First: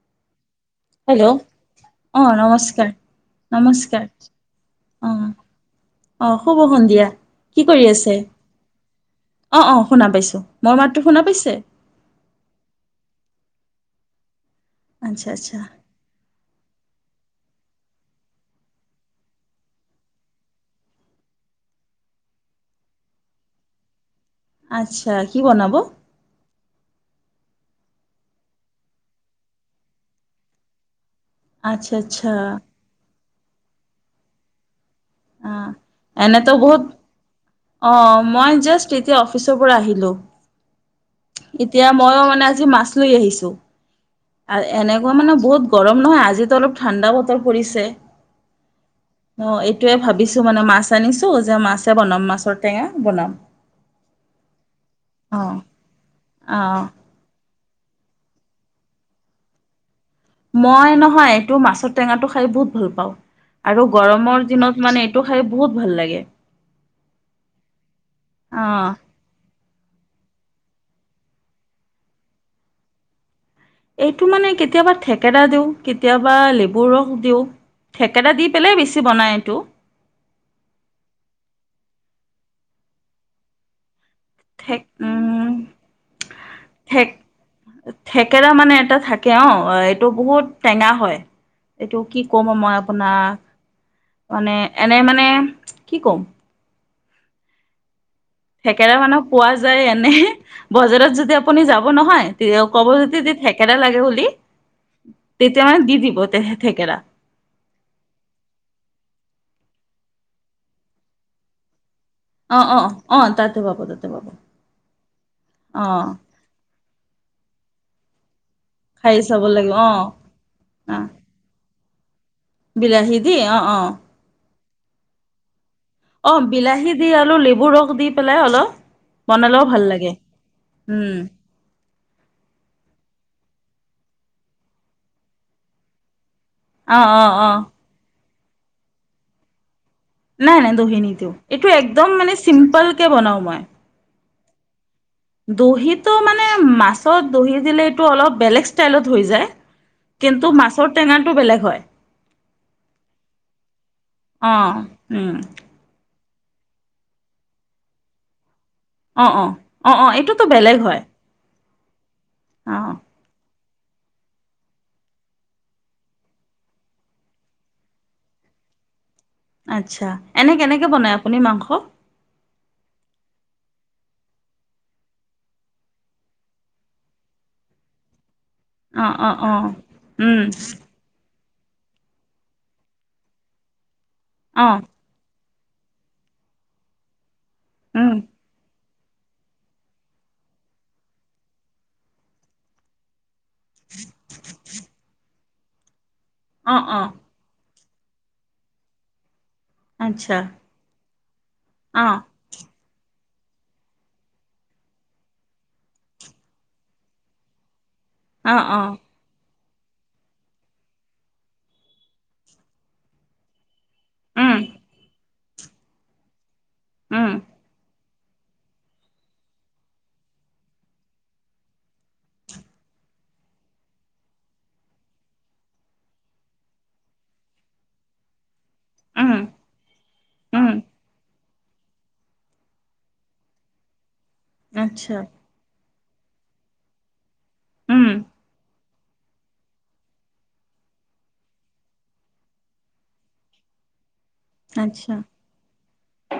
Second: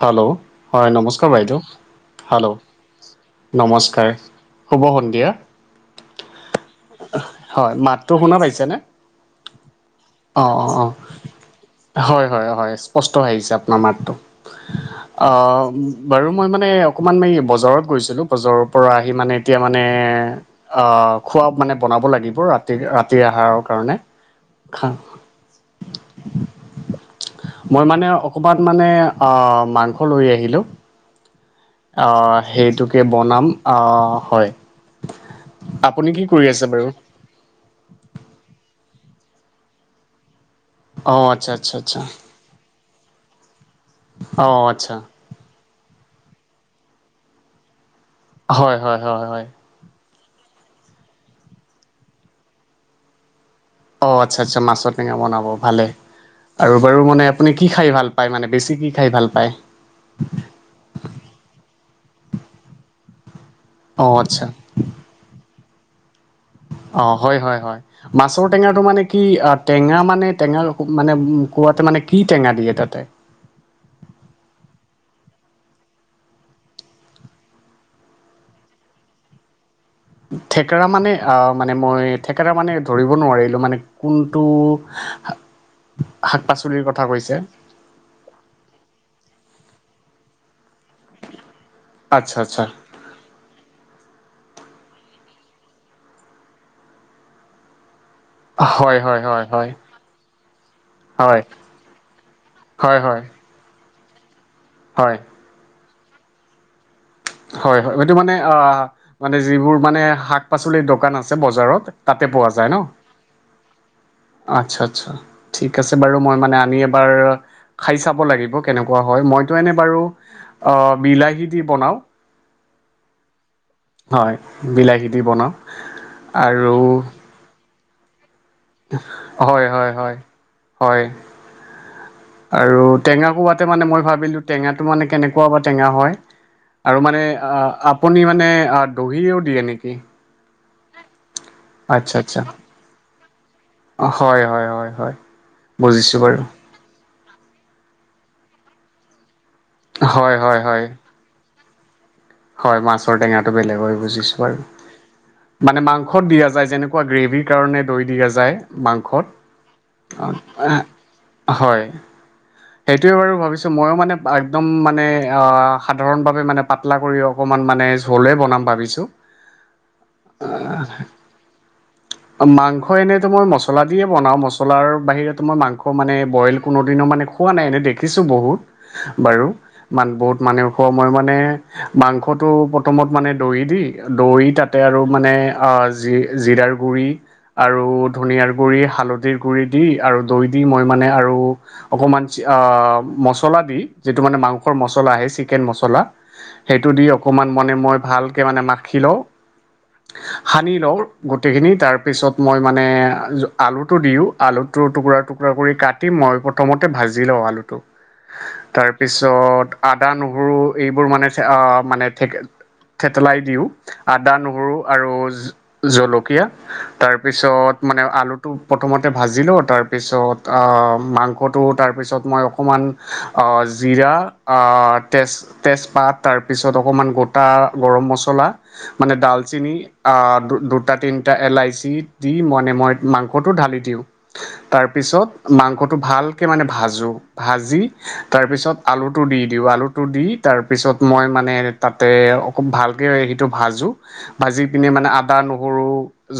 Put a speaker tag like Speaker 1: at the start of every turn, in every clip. Speaker 1: Hello! হয়
Speaker 2: hello!
Speaker 1: নমস্কাৰ বাইদেউ।
Speaker 2: অঁ
Speaker 1: হেল্ল'
Speaker 2: নমস্কাৰ। নমস্কাৰ
Speaker 1: শুভ সন্ধিয়া।
Speaker 2: অঁ। অ, শুভ সন্ধিয়া। কি
Speaker 1: হয়
Speaker 2: কৰি
Speaker 1: মাতটো
Speaker 2: আছে?
Speaker 1: শুনা পাইছেনে?
Speaker 2: অঁ অঁ শুনা পাইছো।
Speaker 1: অঁ অঁ
Speaker 2: মোৰ
Speaker 1: অঁ
Speaker 2: মাতটো শুনা পাইছে?
Speaker 1: হয় হয় হয়, স্পষ্ট আহিছে আপোনাৰ মাতটো।
Speaker 2: আচ্ছা আচ্ছা
Speaker 1: বাৰু মই মানে অকণমান এই বজাৰত গৈছিলোঁ। বজাৰৰ পৰা আহি মানে এতিয়া মানে আহ খোৱা মানে বনাব লাগিব ৰাতি ৰাতি আহাৰৰ কাৰণে।
Speaker 2: আচ্ছা। কি বনাব?
Speaker 1: মই মানে অকণমান মানে আহ মাংস লৈ আহিলোঁ।
Speaker 2: আচ্ছা আচ্ছা
Speaker 1: আহ সেইটোকে বনাম। আহ হয়।
Speaker 2: আহ
Speaker 1: আপুনি কি কৰি
Speaker 2: এনেইতো
Speaker 1: আছে
Speaker 2: বহুত
Speaker 1: বাৰু?
Speaker 2: অঁহ মই জাষ্ট এতিয়া অফিচৰ পৰা আহিলো।
Speaker 1: অঁ আচ্ছা আচ্ছা
Speaker 2: এতিয়া
Speaker 1: আচ্ছা
Speaker 2: মইও মানে আজি মাছ লৈ আহিছো।
Speaker 1: অঁ
Speaker 2: আৰু
Speaker 1: আচ্ছা।
Speaker 2: এনেকুৱা মানে বহুত গৰম নহয় আজিতো অলপ ঠাণ্ডা বতৰ পৰিছে।
Speaker 1: হয় হয় হয় হয়।
Speaker 2: সেইটোয়ে ভাবিছো মানে মাছ আনিছো যে মাছে বনাম মাছৰ টেঙা বনাম।
Speaker 1: অ আচ্ছা আচ্ছা মাছৰ টেঙা
Speaker 2: অ
Speaker 1: বনাব ভালে আৰু
Speaker 2: অ
Speaker 1: বাৰু মানে আপুনি কি খায় ভাল পায়? মানে বেছি কি খায় ভাল পায়?
Speaker 2: মই নহয় এইটো মাছৰ টেঙাটো খায় বহুত ভাল পাওঁ। আৰু
Speaker 1: অ আচ্ছা
Speaker 2: গৰমৰ দিনত মানে এইটো খায় বহুত ভাল লাগে।
Speaker 1: অ হয় হয় হয়। মাছৰ টেঙাটো
Speaker 2: অ',
Speaker 1: মানে কি আ টেঙা মানে টেঙা মানে কোৱাতে মানে কি টেঙা দিয়ে তাতে?
Speaker 2: এইটো মানে কেতিয়াবা থেকেৰা দিওঁ, কেতিয়াবা লেবুৰ ৰস দিওঁ। থেকেৰা দি পেলাই বেছি বনায় এইটো।
Speaker 1: থেকেৰা মানে অ মানে মই থেকেৰা মানে ধৰিব নোৱাৰিলো মানে কোনটো
Speaker 2: থেক উম,
Speaker 1: শাক-পাচলিৰ
Speaker 2: থেক
Speaker 1: কথা কৈছে?
Speaker 2: থেকেৰা মানে এটা থাকে অ, এইটো বহুত টেঙা হয়। এইটো কি
Speaker 1: আচ্ছা
Speaker 2: ক'ম
Speaker 1: আচ্ছা
Speaker 2: মই আপ আপোনাক, মানে এনে মানে কি ক'ম? থেকেৰা
Speaker 1: হয়
Speaker 2: মানে
Speaker 1: হয় হয়
Speaker 2: পোৱা
Speaker 1: হয়
Speaker 2: যায় এনে, বজাৰত যদি
Speaker 1: হয়
Speaker 2: আপুনি যাব নহয় তে ক'ব
Speaker 1: হয় হয়
Speaker 2: যদি দে থে কেৰা লাগে বুলি
Speaker 1: হয়।
Speaker 2: তেতিয়া মানে দি দিব তেহে থেকেৰা।
Speaker 1: হয় হয়। এইটো মানে অ মানে যিবোৰ মানে শাক-পাচলিৰ দোকান আছে বজাৰত তাতে পোৱা
Speaker 2: অ
Speaker 1: যায় ন?
Speaker 2: অ অ তাতে পাব তাতে পাব
Speaker 1: আচ্ছা আচ্ছা ঠিক
Speaker 2: অ
Speaker 1: আছে বাৰু মই মানে আনি এবাৰ খায় চাব লাগিব কেনেকুৱা
Speaker 2: খাই
Speaker 1: হয়,
Speaker 2: চাব
Speaker 1: মইতো এনে
Speaker 2: লাগিব অ
Speaker 1: বাৰু আহ
Speaker 2: অ
Speaker 1: বিলাহী দি বনাও।
Speaker 2: বিলাহী দি? অঁ অঁ।
Speaker 1: হয়, বিলাহী দি বনাওঁ।
Speaker 2: অ
Speaker 1: আৰু
Speaker 2: বিলাহী দি, আৰু লেবুৰ ৰস দি পেলাই অলপ
Speaker 1: হয়
Speaker 2: বনালেও ভাল
Speaker 1: হয়
Speaker 2: লাগে
Speaker 1: হয় হয়
Speaker 2: উম।
Speaker 1: আৰু টেঙা কোবাতে মানে মই ভাবিলোঁ টেঙাটো মানে কেনেকুৱা বা টেঙা হয়।
Speaker 2: অ
Speaker 1: আৰু মানে
Speaker 2: অ অ
Speaker 1: আ আপুনি মানে অঁ দহিও দিয়ে নেকি?
Speaker 2: নাই নাই দহি নিদিওঁ, এইটো একদম
Speaker 1: আচ্ছা
Speaker 2: মানে
Speaker 1: আচ্ছা
Speaker 2: চিম্পল কে বনাওঁ মই।
Speaker 1: হয় হয় হয় হয়।
Speaker 2: দহিটো
Speaker 1: বুজিছোঁ বাৰু
Speaker 2: মানে মাছত দহি দিলে এইটো অলপ বেলেগ ষ্টাইলত হৈ যায়।
Speaker 1: হয়
Speaker 2: কিন্তু
Speaker 1: হয় হয়
Speaker 2: মাছৰ টেঙাটো বেলেগ হয়।
Speaker 1: হয় মাছৰ টেঙাটো বেলেগ হয় বুজিছো
Speaker 2: অ
Speaker 1: বাৰু।
Speaker 2: উম
Speaker 1: মানে মাংস সত দিয়া যায়, যেনেকুৱা গ্ৰেভীৰ কাৰণে দৈ দিয়া যায়। মাংসত
Speaker 2: অ অ অ অ এইটোতো বেলেগ হয়
Speaker 1: হয়,
Speaker 2: অ
Speaker 1: সেইটোৱে বাৰু ভাবিছো মইও মানে একদম মানে অ সাধাৰণ ভাবে মানে পাতলা কৰি অকণমান মানে ঝুলেই বনাম ভাবিছোঁ।
Speaker 2: আচ্ছা এনে কেনেকে বনায় আপুনি মাংস?
Speaker 1: মাংস এনেইতো মই মছলা দিয়ে বনাওঁ মছলাৰ বাহিৰত মই মাংস মানে বইল কোনোদিনৰ মানে খোৱা নাই এনেই দেখিছো বহুত
Speaker 2: অ অ
Speaker 1: বাৰু
Speaker 2: অ
Speaker 1: মান বহুত
Speaker 2: উম
Speaker 1: মানুহে খোৱা মই মানে মাংসটো প্ৰথমত মানে দৈ দি দৈ
Speaker 2: অ
Speaker 1: তাতে আৰু মানে অ জি জিৰাৰ গুৰি আৰু
Speaker 2: উম
Speaker 1: ধনীয়াৰ গুৰি হাল হালধিৰ গুৰি দি আৰু দৈ দি মই মনে আৰু অকমান অ', ম মছলা দি যিটো মানে মাংসৰ মছলা সেই চিকেন মছলা
Speaker 2: অ
Speaker 1: সেইটো
Speaker 2: অ
Speaker 1: দি অকণমান মনে মই ভালকে মানে মাখি লওঁ।
Speaker 2: আচ্ছা
Speaker 1: সানি লওঁ গোটেইখিনি
Speaker 2: অ
Speaker 1: তাৰপিছত মই মানে আলুটো দিওঁ আলুটো টুকুৰা টুকুৰা কৰি কাটি মই প্ৰথমতে ভাজি লওঁ আলুটো,
Speaker 2: অ অ
Speaker 1: তাৰপিছত আদা নহৰু এইবোৰ মানে মানে থে থেতেলাই দিওঁ আদা
Speaker 2: উম
Speaker 1: নহৰু আৰু। জলকীয়া
Speaker 2: উম
Speaker 1: তাৰপিছত মানে আলু। টো প্ৰথমতে ভাজি লও তাৰপিছত আ মাংসটো তাৰপিছত মই অকণমান। অ জিৰা, অহ তেজ তেজপাত। তাৰপিছত অকমান গোটা গৰম মছলা। মানে
Speaker 2: উম
Speaker 1: ডালচিনি।
Speaker 2: উম
Speaker 1: দুটা তিনিটা এলাইচি দি মানে মই মাংসটো ঢালি দিওঁ।
Speaker 2: আচ্ছা
Speaker 1: তাৰপিছত মাংসটো ভালকে মানে ভাজো। ভাজি
Speaker 2: উম
Speaker 1: তাৰপিছত। আলুটো দি দিওঁ আলুটো দি তাৰ পিছত। মই মানে তাতে খুব ভালকে সেইটো ভাজোঁ। ভাজি পিনে মানে
Speaker 2: আচ্ছা
Speaker 1: আদা নহৰু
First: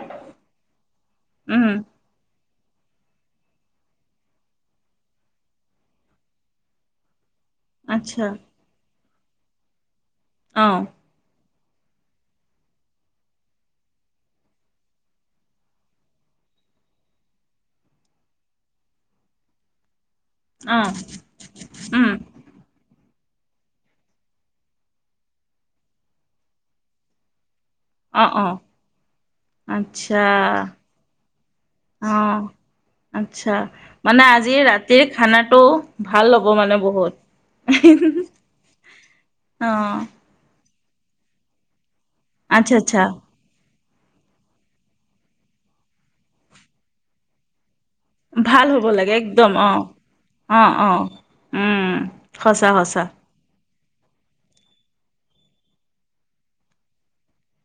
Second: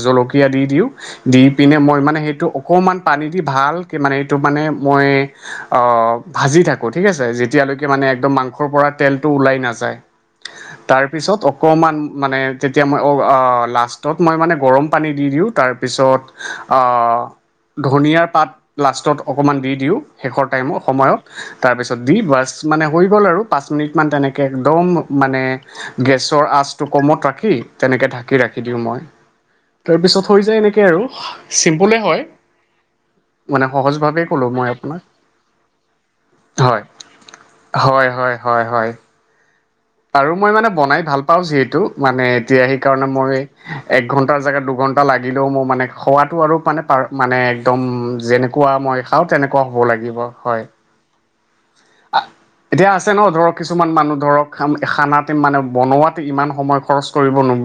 Speaker 1: জলকীয়া দি দিওঁ। দি
Speaker 2: উম
Speaker 1: পিনে মই মানে সেইটো। অকণমান পানী দি ভালকৈ মানে এইটো মানে মই ভাজি থাকোঁ।। থিক আছে যেতিয়ালৈকে মানে
Speaker 2: আচ্ছা
Speaker 1: একদম মাংসৰ পৰা তেলটো ওলাই নাযায়
Speaker 2: অ
Speaker 1: তাৰ। তাৰপিছত অকণমান মানে তেতিয়া মই লাষ্টত মই মানে গৰম পানী দি দিওঁ তাৰপিছত। ধনিয়াৰ পাত লাষ্টত অকণমান দি দিওঁ। শেষৰ
Speaker 2: অ
Speaker 1: টাইমৰ সময়ত তাৰপিছত
Speaker 2: উম
Speaker 1: দি বাছ মানে হৈ গ'ল আৰু পাঁচ মিনিট। ইমান তেনেকে একদম মানে গেছৰ আঁচটো কমত ৰাখি। তেনেকে
Speaker 2: অ
Speaker 1: ঢাকি
Speaker 2: অ
Speaker 1: ৰাখি দিওঁ মই।
Speaker 2: আচ্ছা
Speaker 1: তাৰপিছত হৈ যায় এনেকে আৰু চিম্পুলে
Speaker 2: অ
Speaker 1: হয়।
Speaker 2: আচ্ছা
Speaker 1: মানে
Speaker 2: মানে
Speaker 1: সহজভাৱেই ক'লোঁ
Speaker 2: আজি
Speaker 1: মই আপোনাক
Speaker 2: ৰাতিৰ খানাটো ভাল হ'ব মানে
Speaker 1: হয়
Speaker 2: বহুত।
Speaker 1: হয়, হয়, হয়, হয়।
Speaker 2: অ'।
Speaker 1: আৰু মই মানে বনাই ভাল পাওঁ যিহেতু মানে এতিয়া
Speaker 2: আচ্ছা আচ্ছা
Speaker 1: সেইকাৰণে মই। এক ঘন্টাৰ জেগাত দুঘন্টা লাগিলেও মোৰ মানে খোৱাটো আৰু মানে পাৰ মানে একদম।
Speaker 2: ভাল
Speaker 1: যেনেকুৱা
Speaker 2: হ'ব
Speaker 1: মই
Speaker 2: লাগে
Speaker 1: খাওঁ
Speaker 2: একদম
Speaker 1: তেনেকুৱা হ'ব
Speaker 2: অ
Speaker 1: লাগিব হয়।
Speaker 2: অ', অ', উম,
Speaker 1: আ
Speaker 2: সঁচা
Speaker 1: এতিয়া
Speaker 2: সঁচা
Speaker 1: আছে ন ধৰক কিছুমান মানুহ ধৰক। খাম খানাতে মানে বনোৱাতে ইমান সময় খৰচ কৰিব ন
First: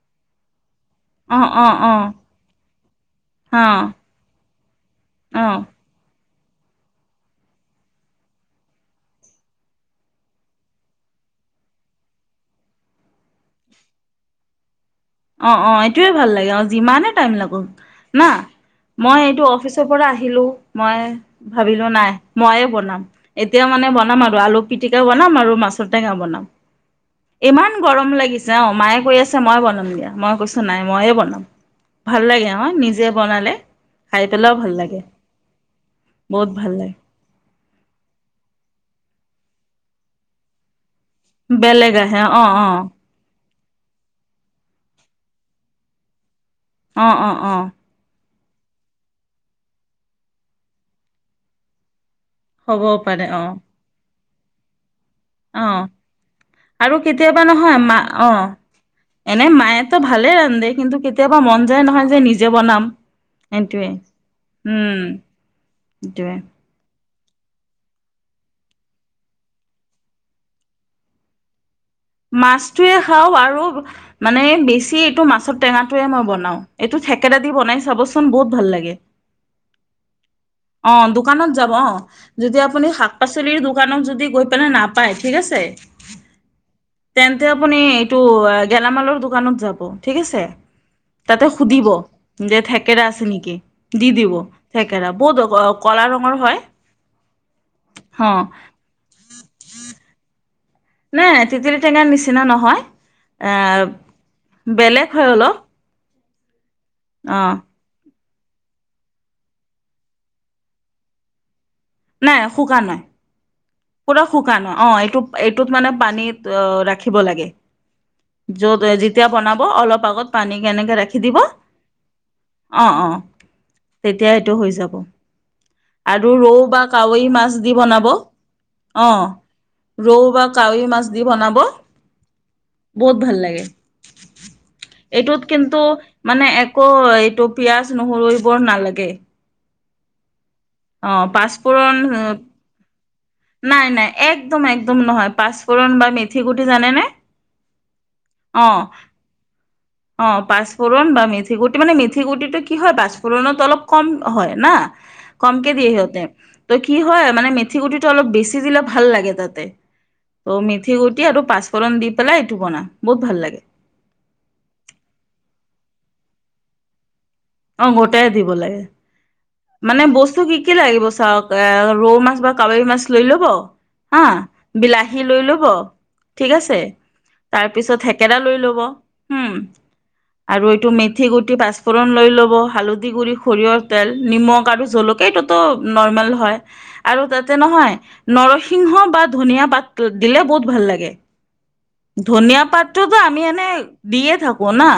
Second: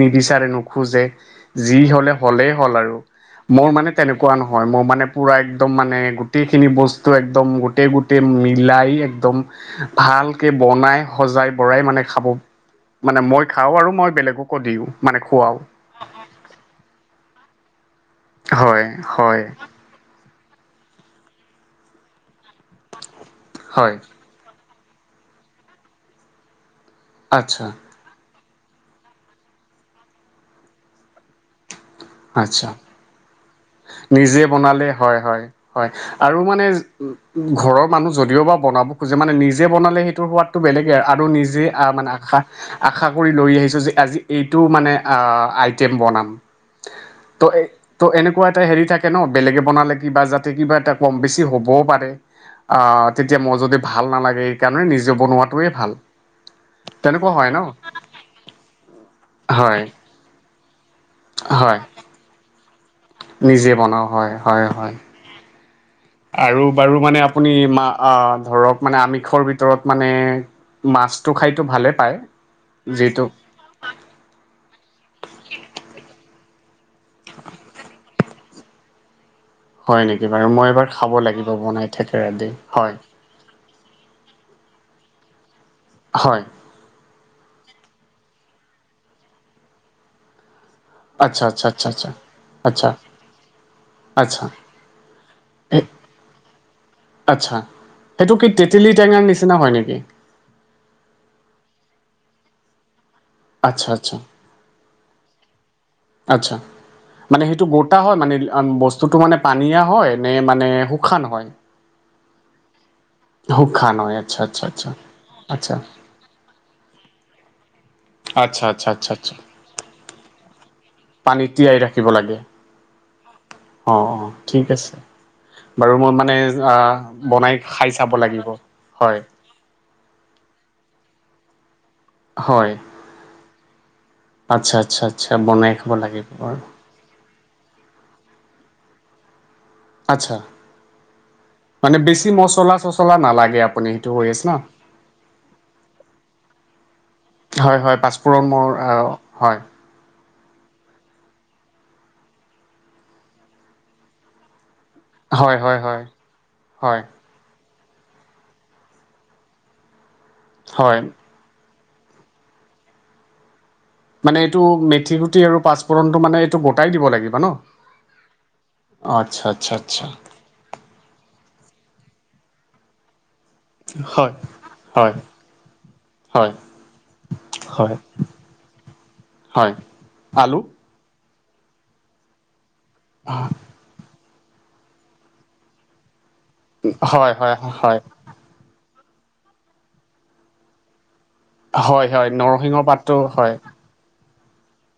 Speaker 1: নিবিচাৰে নোখোজে।
Speaker 2: অ', অ',
Speaker 1: যি
Speaker 2: অ',
Speaker 1: হ'লে কলেই হ'ল আৰু। মোৰ
Speaker 2: অ',
Speaker 1: মানে তেনেকুৱা নহয় মোৰ মানে পুৰা
Speaker 2: অ',
Speaker 1: একদম মানে। গোটেইখিনি বস্তু একদম গোটেই গোটেই মিলাই একদম ভালকে বনাই। সজাই বৰাই মানে খাব মানে মই খাওঁ আৰু মই বেলেগকো দিওঁ মানে খুৱাও।
Speaker 2: সেইটোৱে ভাল লাগে যিমানে টাইম লাগক না
Speaker 1: হয়
Speaker 2: মই এইটো
Speaker 1: হয়
Speaker 2: অফিচ। পৰা আহিলো মই ভাবিলো নাই মইয়ে বনাম এতিয়া মানে
Speaker 1: হয়
Speaker 2: বনাম আৰু। আলু পিটিকাও বনাম আৰু মাছৰ টেঙা বনাম
Speaker 1: আচ্ছা
Speaker 2: ইমান গৰম লাগিছে। যাওঁ মায়ে কৈ আছে মই বনাম দিয়া মই কৈছো নাই ময়ে বনাম ভাল লাগে ন
Speaker 1: আচ্ছা
Speaker 2: নিজ। নিজে বনালে। খাই
Speaker 1: নিজে
Speaker 2: পেলাইও ভাল
Speaker 1: বনালে
Speaker 2: লাগে
Speaker 1: হয়, হয়, হয়, আৰু
Speaker 2: বহুত
Speaker 1: মানে।
Speaker 2: ভাল লাগে
Speaker 1: ঘৰৰ মানুহ যদিও বা বনাব খোজে মানে নিজে বনালে সেইটোৰ সোৱাদ। টো বেলেগে আৰু নিজে
Speaker 2: বেলেগ
Speaker 1: মানে
Speaker 2: আহে
Speaker 1: আশা
Speaker 2: অ', অ',
Speaker 1: আশা। লৈ আহিছো যে আজি এইটো মানে আইটেম বনাম
Speaker 2: অ', অ', অ',
Speaker 1: ত। ত' এনেকুৱা এটা হেৰি থাকে ন বেলেগে বনালে কিবা যাতে কিবা এটা কম বেছি হ'বও পাৰে। অ
Speaker 2: হ'বও পাৰে
Speaker 1: তেতিয়া
Speaker 2: অ',
Speaker 1: মোৰ যদি ভাল নালাগে এই কাৰণে নিজে বনোৱাত।
Speaker 2: অ আৰু কেতিয়াবা
Speaker 1: ন
Speaker 2: নহয় মা অ এনে
Speaker 1: হয়
Speaker 2: মায়েতো। ভালে ৰান্ধে কিন্তু কেতিয়াবা মন
Speaker 1: হয়
Speaker 2: যায় নহয় যে নিজে বনাম।
Speaker 1: নিজে
Speaker 2: সেইটোৱে
Speaker 1: বনাওঁ হয় হয় হয়
Speaker 2: উম সেইটোৱে।
Speaker 1: আৰু বাৰু মানে আপুনি মা অ ধৰক মানে আমিষৰ ভিতৰত মানে মাছটো খাইটো ভালে পায়
Speaker 2: মাছটোৱে
Speaker 1: যিহেতু
Speaker 2: খাওঁ আৰু মানে বেছি এইটো মাছৰ টেঙাটোৱে মই বনাওঁ। এইটো থেকেৰা দি বনাই চাবছোঁন বহুত ভাল লাগে।
Speaker 1: হয় নিকি বাৰু মই এবাৰ
Speaker 2: অ
Speaker 1: খাব লাগিব
Speaker 2: দোকানত যাব
Speaker 1: বনাই
Speaker 2: অ
Speaker 1: থেকেৰা দি
Speaker 2: যদি আপুনি
Speaker 1: হয়
Speaker 2: শাক- পাচলিৰ দোকানক যদি গৈ পেলাই নাপায় ঠিক আছে
Speaker 1: হয়।
Speaker 2: তেন্তে আপুনি এইটো গেলামালৰ দোকানত যাব ঠিক আছে।
Speaker 1: আচ্ছা
Speaker 2: তাতে
Speaker 1: আচ্ছা
Speaker 2: সুধিব
Speaker 1: আচ্ছা আচ্ছা
Speaker 2: যে
Speaker 1: আচ্ছা
Speaker 2: থেকেৰা আছে নিকি দি দিব
Speaker 1: আচ্ছা
Speaker 2: থেকেৰা বৌ দক
Speaker 1: আচ্ছা
Speaker 2: হ
Speaker 1: সেইটো কি তেতেলী টেঙাৰ নিচিনা হয়, নিকি।
Speaker 2: নাই তেতেলী টেঙাৰ নিচিনা নহয়
Speaker 1: আচ্ছা আচ্ছা
Speaker 2: এ বেলেগ হয় অলপ।
Speaker 1: আচ্ছা
Speaker 2: অ
Speaker 1: মানে সেইটো বঔত এটা হয় মানে বস্তুটো মানে পানীয়া হয় নে মানে শুশান হয়।
Speaker 2: নাই শুকা নাই।
Speaker 1: শুশান
Speaker 2: পুৰা শুকান অ এইটো এইটোত মানে পানীত অ ৰাখিব লাগে।
Speaker 1: আচ্ছা
Speaker 2: য'ত
Speaker 1: আচ্ছা আচ্ছা
Speaker 2: যেতিয়া
Speaker 1: আচ্ছা
Speaker 2: বনাব অলপ আগত পানী কেনেকে ৰাখি দিব।
Speaker 1: পানীত তিয়াই ৰাখিব লাগে
Speaker 2: অ অ
Speaker 1: অ অ
Speaker 2: তেতিয়া এইটো
Speaker 1: ঠিক
Speaker 2: হৈ যাব।
Speaker 1: আছে বাৰু মই
Speaker 2: আৰু
Speaker 1: মানে
Speaker 2: ৰৌ বা
Speaker 1: আহ
Speaker 2: কাৱৈ মাছ
Speaker 1: বনাই
Speaker 2: দি
Speaker 1: খাই
Speaker 2: বনাব।
Speaker 1: চাব লাগিব
Speaker 2: অ
Speaker 1: হয়
Speaker 2: ৰৌ বা কাৱৈ মাছ দি বনাব।
Speaker 1: হয়
Speaker 2: বহুত ভাল লাগে
Speaker 1: আচ্ছা আচ্ছা আচ্ছা
Speaker 2: এইটোত
Speaker 1: বনাই
Speaker 2: কিন্তু
Speaker 1: খাব লাগিব
Speaker 2: মানে
Speaker 1: বাৰু
Speaker 2: এক কো এইটো পিয়াজ নহৰু এইবোৰ নালাগে।
Speaker 1: আচ্ছা
Speaker 2: অ', পাঁচফোৰণ
Speaker 1: মানে বেছি মচলা চছলা নালাগ
Speaker 2: নাই নাই একদম একদম নহয় পাঁচফোৰণ বা মিথি গুটি জানে নে
Speaker 1: হয় হয় পাঁচফোৰণ মোৰ অ হয়।
Speaker 2: অ পাঁচফোৰণ বা মিথি গুটি মানে মিথি গুটিটো কি হয় পাচফোৰণত অলপ কম হয় না।
Speaker 1: হয়
Speaker 2: কমকে
Speaker 1: হয়
Speaker 2: দিয়ে
Speaker 1: হয়
Speaker 2: সিহঁতে ত' কি হয় মানে মিথি গুটিটো ওলপ বেছি দিলে ভাল লাগে তাতে। অ মিথি
Speaker 1: হয়
Speaker 2: গুটি আৰু পাচ ফোৰণ দি পেলাই এইটো বনাম বহুত ভাল লাগে।
Speaker 1: মানে এইটো মিথি গুটি আৰু পাঁচফোৰণটো মানে এইটো গোটাই দিব লাগিব ন।
Speaker 2: অ গোটাই দিব লাগে।
Speaker 1: আচ্ছা। আচ্ছা
Speaker 2: মানে
Speaker 1: আচ্ছা
Speaker 2: বস্তু কি কি লাগিব চাওঁক এ ৰৌ মাছ বা কাৱৈ মাছ লৈ ল'ব আ
Speaker 1: হয় হয়
Speaker 2: বিলাহী লৈ ল'ব
Speaker 1: হয়
Speaker 2: ঠিক আছে।
Speaker 1: হয়
Speaker 2: তাৰপিছত থেকেৰা লৈ ল'ব উম
Speaker 1: হয় আলু
Speaker 2: আৰু এইটো মেথ মিথি গুটি পাঁচফোৰণ লৈ ল'ব হালধি গুড়ি সৰিয়হৰ তেল। নিমখ আৰু জলকীয়া এইটোত নৰ্মেল হয় আৰু
Speaker 1: হয়
Speaker 2: তাতে
Speaker 1: হয়
Speaker 2: নহয়
Speaker 1: হয়
Speaker 2: নৰসিংহ বা ধনিয়া পাতটো দিলে বহুত ভাল লাগে।
Speaker 1: হয় হয়
Speaker 2: ধনিয়া
Speaker 1: নৰসিংহ
Speaker 2: পাতটোত
Speaker 1: পাতটো
Speaker 2: আমি
Speaker 1: হয়
Speaker 2: এনেই দিয়ে থাকো না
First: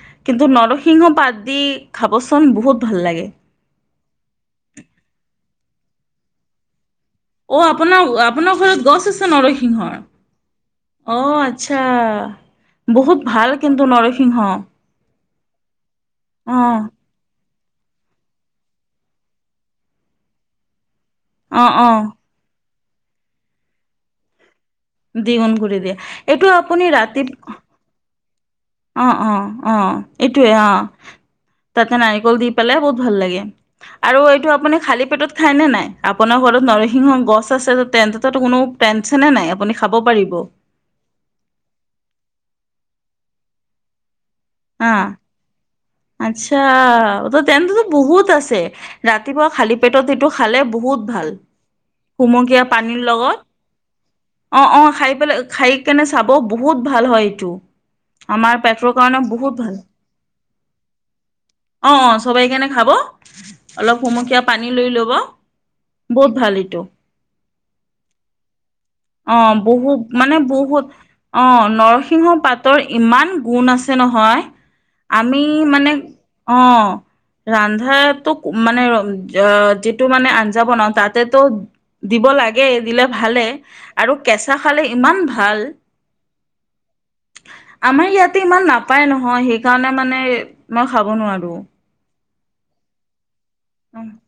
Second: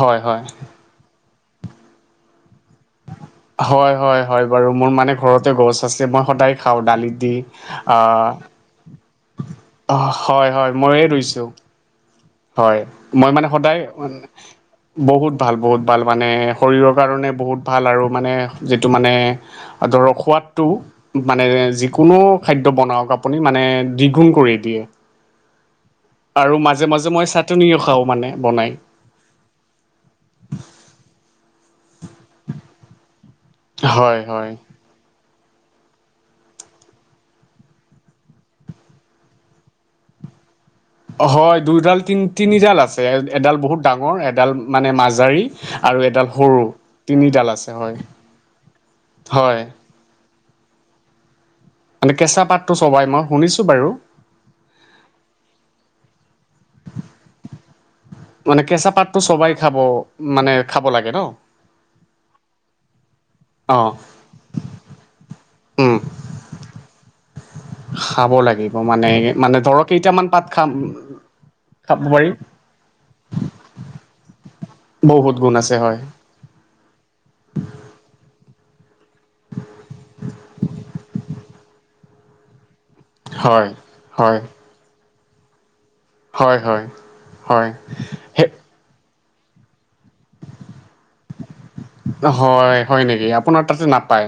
Speaker 1: হয় হয়
Speaker 2: কিন্তু নৰসিংহ পাত দি খাবছোঁন বহুত ভাল লাগে।
Speaker 1: হয় হয় হয় বাৰু মোৰ মানে ঘৰতে গছ আছে মই সদায় খাওঁ ডালিত দি
Speaker 2: অ
Speaker 1: আ
Speaker 2: আপোনাৰ আপোনাৰ ঘৰত গছ আছে নৰসিংহৰ
Speaker 1: হয় হয় ময়ে ৰুইছোঁ
Speaker 2: ছা
Speaker 1: হয় মই মানে সদায় বহুত ভাল বহুত ভাল মানে
Speaker 2: অ
Speaker 1: শৰীৰৰ কাৰণে বহুত ভাল আৰু মানে যিটো মানে ধৰক সোৱাদটো মানে
Speaker 2: অ অ
Speaker 1: যিকোনো খাদ্য বনাওঁক আপুনি মানে দ্বিগুণ কৰি দিয়ে।
Speaker 2: দ্বিগুণ কৰি দিয়ে। এইটো
Speaker 1: আৰু
Speaker 2: আপুনি
Speaker 1: মাজে মাজে
Speaker 2: ৰাতি
Speaker 1: মই চাটনিও খাওঁ মানে বনাই।
Speaker 2: অ অ অ এইটোয়ে অ তাতে নাৰিকল দি পেলাই বহুত ভাল লাগে। আৰু
Speaker 1: হয়
Speaker 2: এইটো
Speaker 1: হয়
Speaker 2: আপুনি খালী পেটত খায়নে নাই আপোনাৰ ঘৰত নৰসিংহ গছ আছে যদি কোনো টেনচনে নাই আপুনি খাব পাৰিব।
Speaker 1: হয় দুডাল তিনি তিনিডাল আছে এডাল বহুত ডাঙৰ এডাল
Speaker 2: হা
Speaker 1: মানে মাজাৰী।
Speaker 2: আচ্ছা ত
Speaker 1: আছে
Speaker 2: তেন্তেতো
Speaker 1: হয়
Speaker 2: বহুত আছে ৰাতিপুৱা
Speaker 1: হয়
Speaker 2: খালী। পেটত সেইটো খালে বহুত ভাল।
Speaker 1: মানে কেঁচা
Speaker 2: কুমকীয়া
Speaker 1: পাতটো
Speaker 2: পানীৰ
Speaker 1: চোবাই মই
Speaker 2: লগত
Speaker 1: শুনিছো বাৰু।
Speaker 2: অ অ খাই পেলাই খাই কেনে চাব বহুত ভাল হয় এইটো। আমাৰ
Speaker 1: মানে
Speaker 2: পেটৰ
Speaker 1: কেঁচা
Speaker 2: কাৰণে
Speaker 1: পাতটো চোবাই
Speaker 2: বহুত ভাল
Speaker 1: খাব মানে খাব লাগে ন
Speaker 2: অ অ চবাই কেনে খাব।
Speaker 1: অঁ
Speaker 2: অলপ হুমকীয়া পানী লৈ লব বহুত ভাল এইটো।
Speaker 1: খাব লাগে।
Speaker 2: অ বহুত মানে বহুত অ
Speaker 1: খাব পাৰি
Speaker 2: নৰসিংহ পাতৰ। ইমান গুণ আছে নহয়
Speaker 1: বহুত
Speaker 2: আমি
Speaker 1: গুণ আছে
Speaker 2: মানে
Speaker 1: হয়
Speaker 2: অ। ৰন্ধাতো মানে আহ যিটো মানে আঞ্জা বনাওঁ তাতেতো। দিব লাগে দিলে ভালে
Speaker 1: হয়
Speaker 2: আৰু
Speaker 1: হয়
Speaker 2: কেঁচা খালে ইমান ভাল।
Speaker 1: হয় হয় হয়।
Speaker 2: আমাৰ ইয়াতে
Speaker 1: সেই
Speaker 2: ইমান নাপায় নহয় সেইকাৰণে মানে মই খাব নোৱাৰো।
Speaker 1: হয় হয় নেকি আপোনাৰ তাতে নাপায়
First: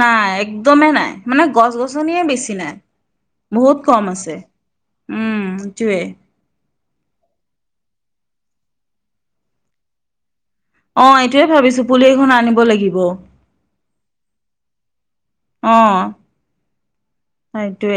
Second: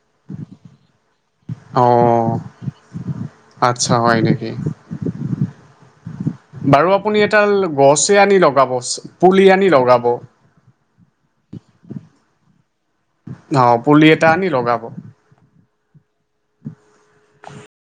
Speaker 2: নাই একদমেই নাই মানে গছ গছনিয়ে
Speaker 1: অঁ
Speaker 2: বেছি নাই। বহুত
Speaker 1: আচ্ছা
Speaker 2: কম
Speaker 1: হয়
Speaker 2: আছে
Speaker 1: নেকি
Speaker 2: উম সেইটোয়ে।
Speaker 1: বাৰু আপুনি এডাল গছে আনি লগাব পুলি আনি লগাব।
Speaker 2: অ এইটোয়ে ভাবিছো পুলি এখন আনিব লাগিব।
Speaker 1: দাও পুলি এটা আনি লগাব।
Speaker 2: অ সেইটোয়ে।